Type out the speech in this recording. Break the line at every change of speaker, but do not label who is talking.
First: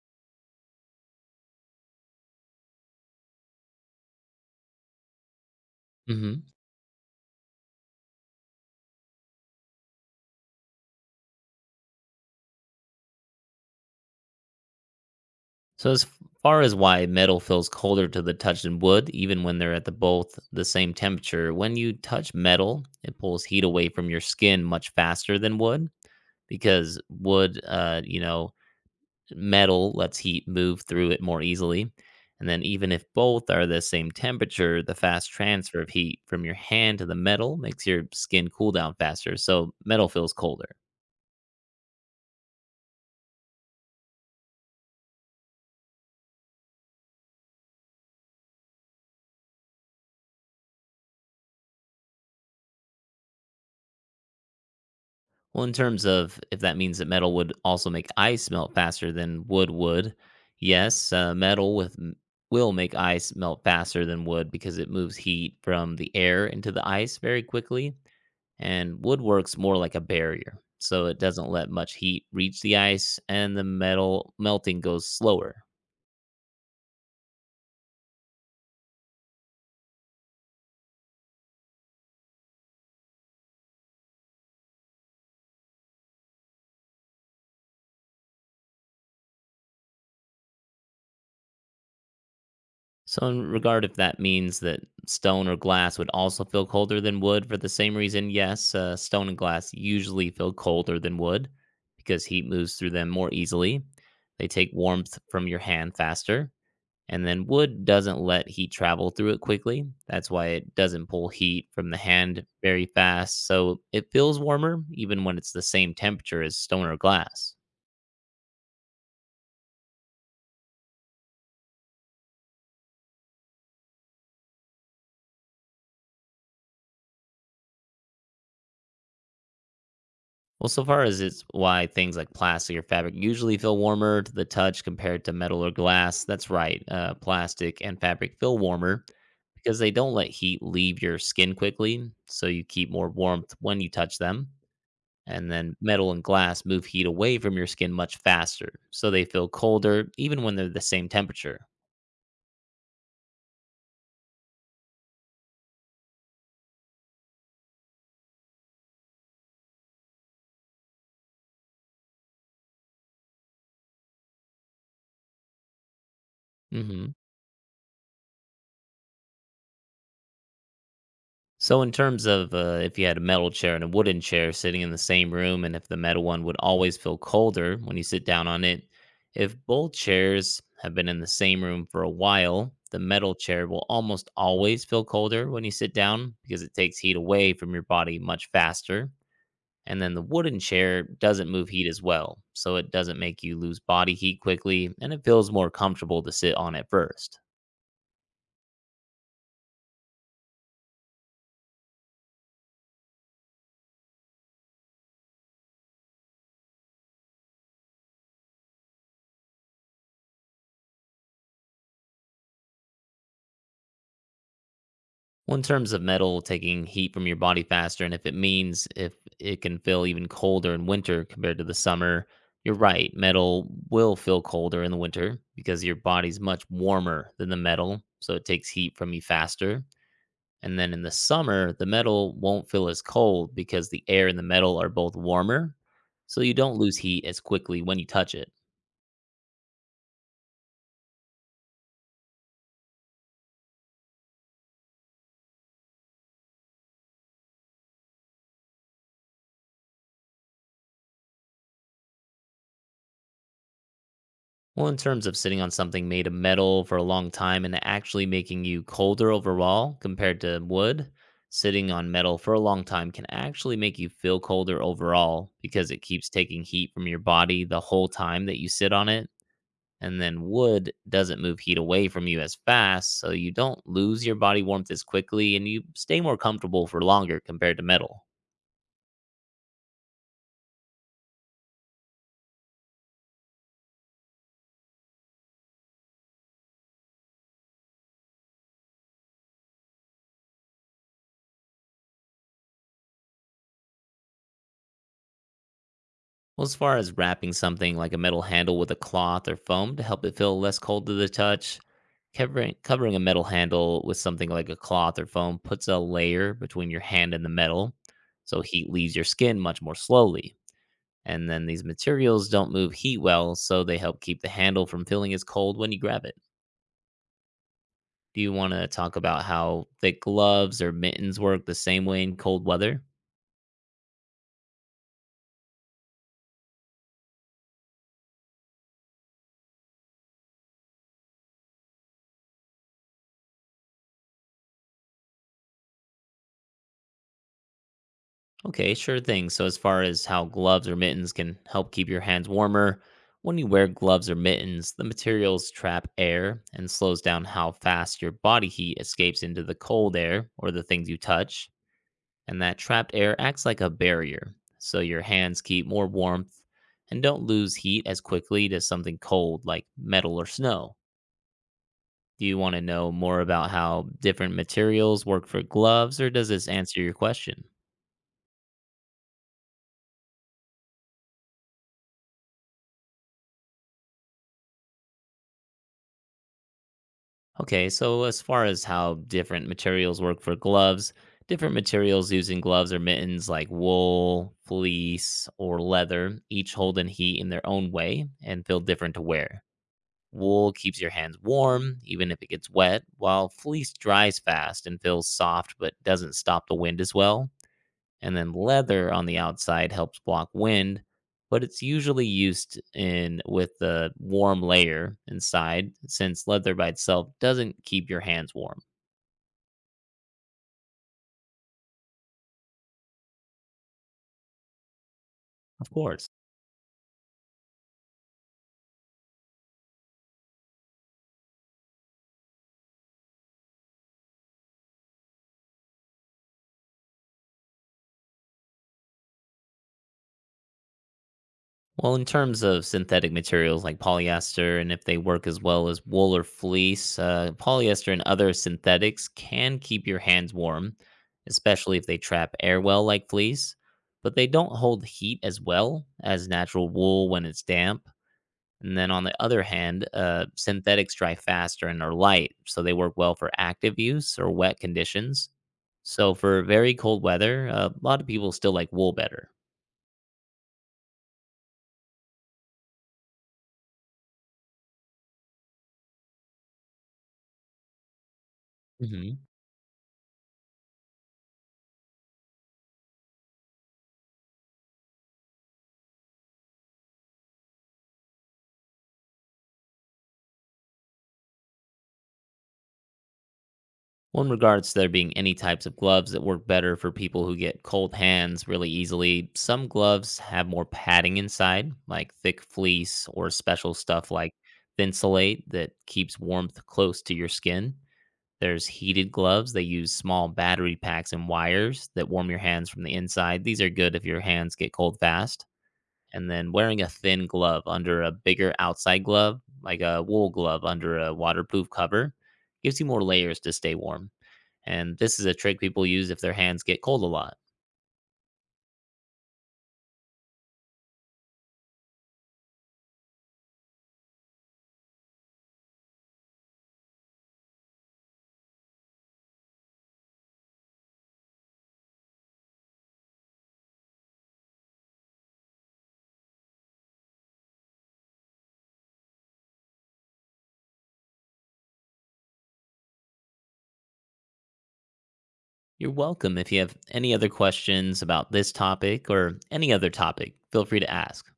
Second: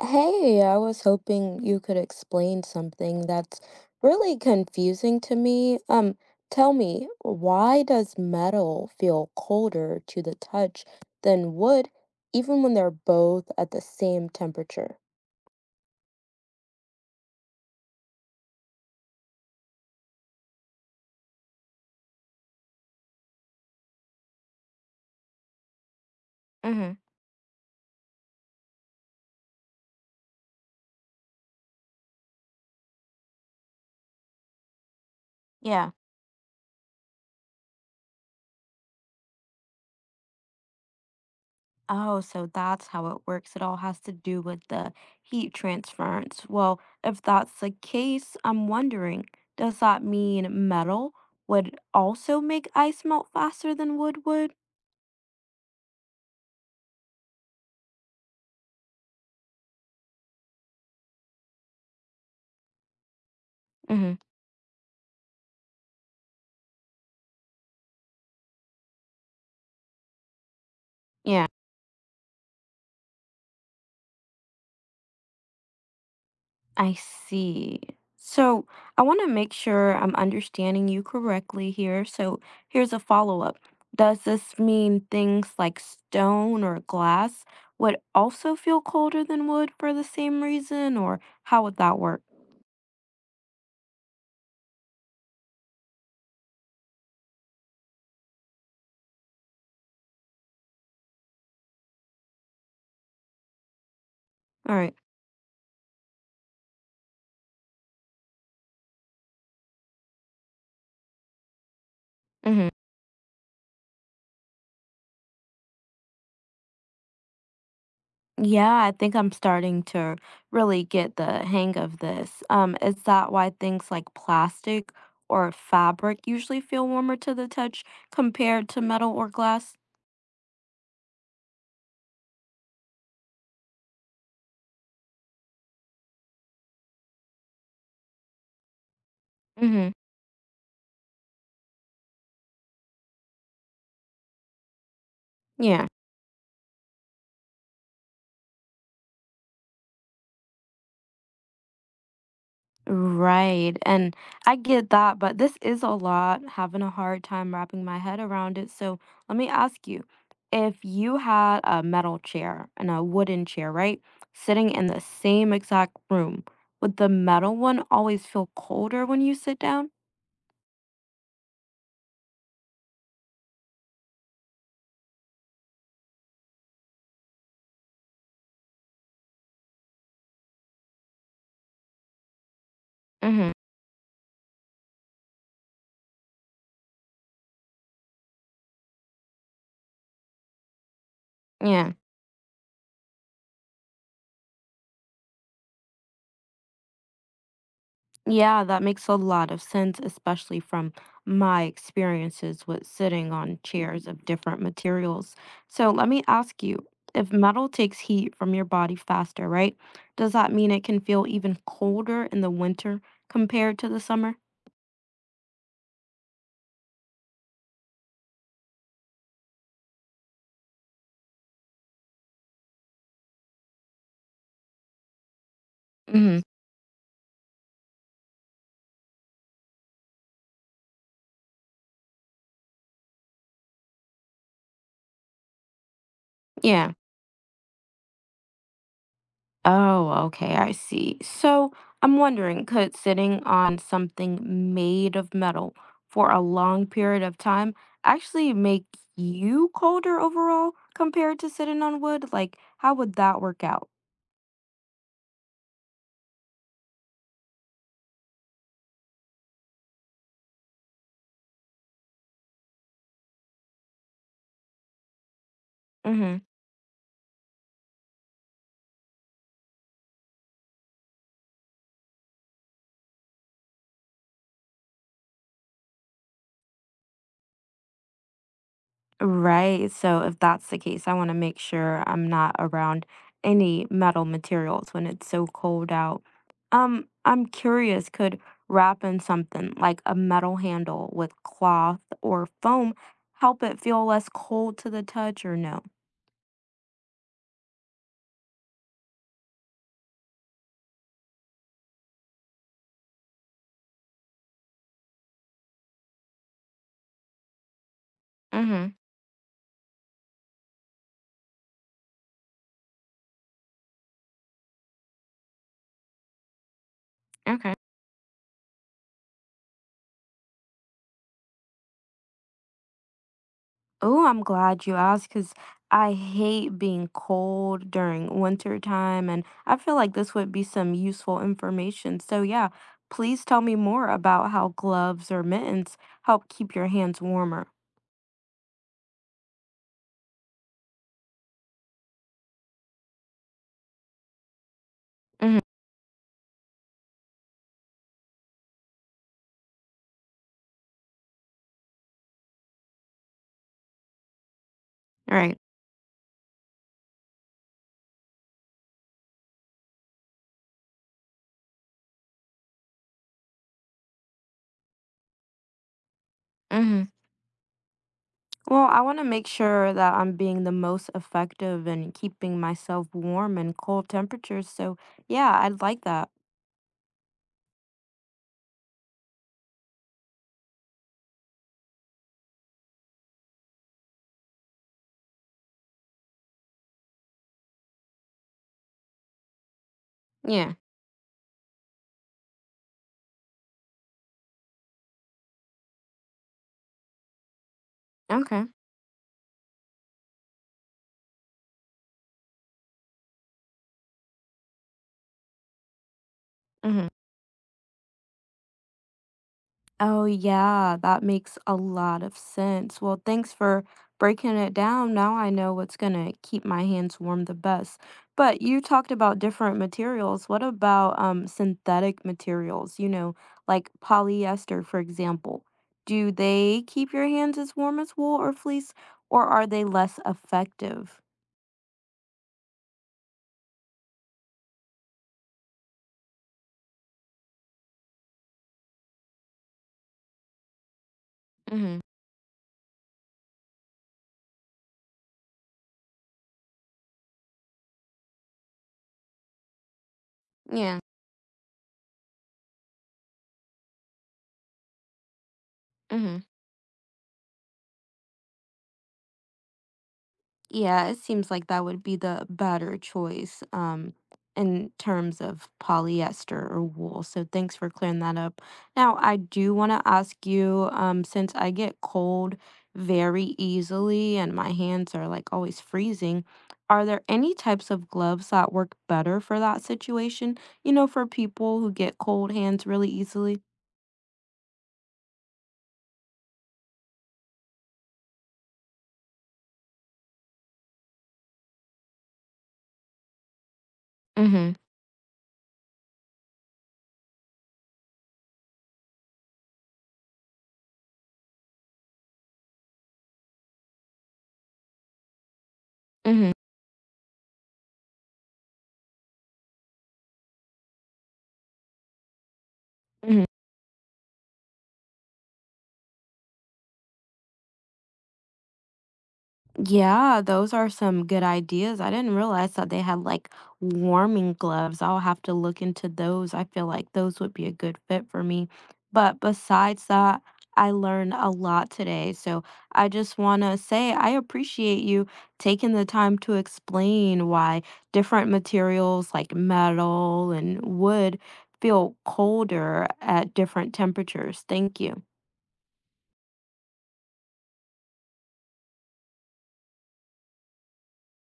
Hey, I was hoping you could explain something that's really confusing to me.
hmm
Tell me, why does metal feel colder to the touch than wood, even when they're both at the same temperature?
So, as far as why metal feels colder to the touch than wood, even when they're at the both the same temperature, when you touch metal, it pulls heat away from your skin much faster than wood
Mm-hmm.
because wood, metal lets heat move through it more easily. And then, even if both are the same temperature, the fast transfer of
Yeah.
heat from your hand to the metal makes your skin cool down faster. So, metal feels colder.
Oh, so that's how it works. It all has to do with the heat transference. Well, if that's the case, I'm wondering, does that mean metal would also make ice melt faster than wood would?
Well, in terms of if that means that metal would also make ice melt faster than wood would, yes, metal will make ice melt faster than wood because it moves heat from the air into the ice very quickly, and wood works more like a barrier, so it
Yeah,
doesn't let much heat reach the ice, and the metal melting goes slower.
I see. So I want to make sure I'm understanding you correctly here. So here's a follow-up. Does this mean things like stone or glass would also feel colder than wood for the same reason, or how would that work?
So, in regard if that means that stone or glass would also feel colder than wood for the same reason, yes, stone and glass usually feel colder than wood because heat moves through them more easily. They take
All right.
warmth from your hand faster. And then wood doesn't let heat travel through it quickly. That's why it doesn't pull heat from the hand
Mm-hmm.
very fast. So it feels warmer even when it's the same temperature as stone or glass.
Yeah, I think I'm starting to really get the hang of this. Is that why things like plastic or fabric usually feel warmer to the touch compared to metal or glass?
Well, so far as it's why things like plastic or fabric usually feel warmer to the touch compared to metal or glass, that's right. Plastic and fabric feel warmer because
Mm-hmm.
they don't let heat leave your skin quickly, so you keep more warmth when you touch them. And then
Yeah.
metal and glass move heat away from your skin much faster, so they feel colder even when they're the same temperature.
Right, and I get that, but this is a lot, having a hard time wrapping my head around it, so let me ask you, if you had a metal chair and a wooden chair, right, sitting in the same exact room, would the
hmm
metal one always feel colder when you sit down?
So, in terms of if you had a metal chair and a wooden chair sitting in the same room, and if the metal one would always feel colder when you sit down on it, if both chairs have been in the same room for a while, the metal
Mhm,
chair will almost always feel colder when you sit down because it takes heat away from your body much faster. And then the wooden chair doesn't move heat
yeah.
as well, so it doesn't make you lose body heat quickly and it feels more comfortable to sit on at first.
Yeah, that makes a lot of sense, especially from my experiences with sitting on chairs of different materials. So let me ask you, if metal takes heat from your body faster, right? Does that mean it can feel even colder in the winter compared to the summer?
Well, in terms of metal taking heat from your body faster, and if it means if it can feel even colder in winter compared to the summer, you're right. Metal will feel colder in the winter because your
Mm-hmm.
body's much warmer than the metal, so it takes heat from you faster. And then in the summer, the metal won't feel as cold because the air and the metal are both warmer, so you don't
Yeah.
lose heat as quickly when you touch it.
Oh, okay, I see. So I'm wondering, could sitting on something made of metal for a long period of time actually make you colder overall compared to sitting on wood? Like, how would that work out?
Well, in terms of sitting on something made of metal for a long time and actually making you colder overall compared to wood, sitting on metal for a long time can actually make you feel colder overall because it keeps
Mm-hmm.
taking heat from your body the whole time that you sit on it. And then wood doesn't move heat away from you as fast, so you don't lose your body warmth as quickly and you stay more comfortable for longer compared to metal.
Right. So if that's the case, I want to make sure I'm not around any metal materials when it's so cold out. I'm curious, could wrapping something like a metal handle with cloth or foam help it feel less cold to the touch or no?
Well, as far as wrapping something like a metal handle with a cloth or foam to help it feel less cold to the touch, covering a metal handle with something like a cloth or foam puts a layer between your hand and the metal, so
Mm-hmm.
heat leaves your skin much more slowly. And then these materials don't move heat well, so they help keep the handle from feeling as cold when you grab it.
Okay.
Do you want to talk about how thick gloves or mittens work the same way in cold weather?
Oh, I'm glad you asked because I hate being cold during winter time, and I feel like this would be some useful information. So, yeah, please tell me more about how gloves or mittens help keep your hands warmer.
Okay, sure thing. So, as far as how gloves or mittens can help keep your hands warmer, when you wear gloves or mittens, the
Hmm.
materials trap air and slows down how fast your body heat escapes into the cold air or the things you touch. And that trapped air acts like a barrier, so your
Right.
hands keep more warmth and don't lose heat as quickly to something cold like metal or snow. Do you want to know more about how different materials work for gloves, or does this answer
Hmm.
your question?
Well, I want to make sure that I'm being the most effective in keeping myself warm in cold temperatures. So, yeah, I'd like that.
Okay, so as far as how different materials work for gloves, different materials used in gloves or mittens like wool, fleece, or leather each hold in heat in their own way and feel different to wear. Wool
Yeah.
keeps your hands warm, even if it gets wet, while fleece dries fast and feels soft but doesn't stop the wind as well and then
Okay.
leather on the outside helps block wind, but it's usually used in with the warm layer inside since leather by
Hmm.
itself doesn't keep your hands warm.
Oh, yeah, that makes a lot of sense. Well, thanks for breaking it down. Now I know
Of
what's
course.
gonna keep my hands warm the best. But you talked about different materials. What about synthetic materials, like polyester, for example? Do they keep your hands as warm as wool or fleece, or are they less effective?
Well, in terms of synthetic materials like polyester, and if they work as well as wool or fleece, polyester and other synthetics can keep your hands warm, especially
Mm-hmm.
if they trap air well like fleece, but they don't hold heat as well as natural wool when it's damp. And then on the other hand,
Yeah.
synthetics dry faster and are light, so they work well for active use or wet conditions. So
Mm-hmm.
for very cold weather, a lot of people still like wool better.
Yeah, it seems like that would be the better choice in terms of polyester or wool. So thanks for clearing that up. Now, I
hmm
do want to ask you since I get cold very easily and my hands are like always freezing, are there any types of gloves that work better for that situation? You know, for people who get cold hands really easily?
Well, in regards to there being any types of gloves that work better for people who get cold hands really easily, some gloves have more padding inside, like thick fleece or special stuff
Mm
like
hmm.
Thinsulate that keeps warmth close to your skin. There's heated gloves. They use small battery packs and wires that warm your hands from the inside. These are good if your hands get cold fast. And
Mm
then wearing a thin glove under a bigger outside glove, like a wool glove under a waterproof cover, gives you more
hmm.
layers to stay warm. And this is a trick people use if their hands get cold a lot.
Yeah, those are some good ideas. I didn't realize that they had like warming gloves. I'll have to look into those. I feel like those would be a good fit for me. But besides that, I learned a lot today. So I just want to say I appreciate you taking the time to explain why different materials like metal and wood feel colder at different temperatures. Thank you.
You're welcome. If you have any other questions about this topic or any other topic, feel free to ask.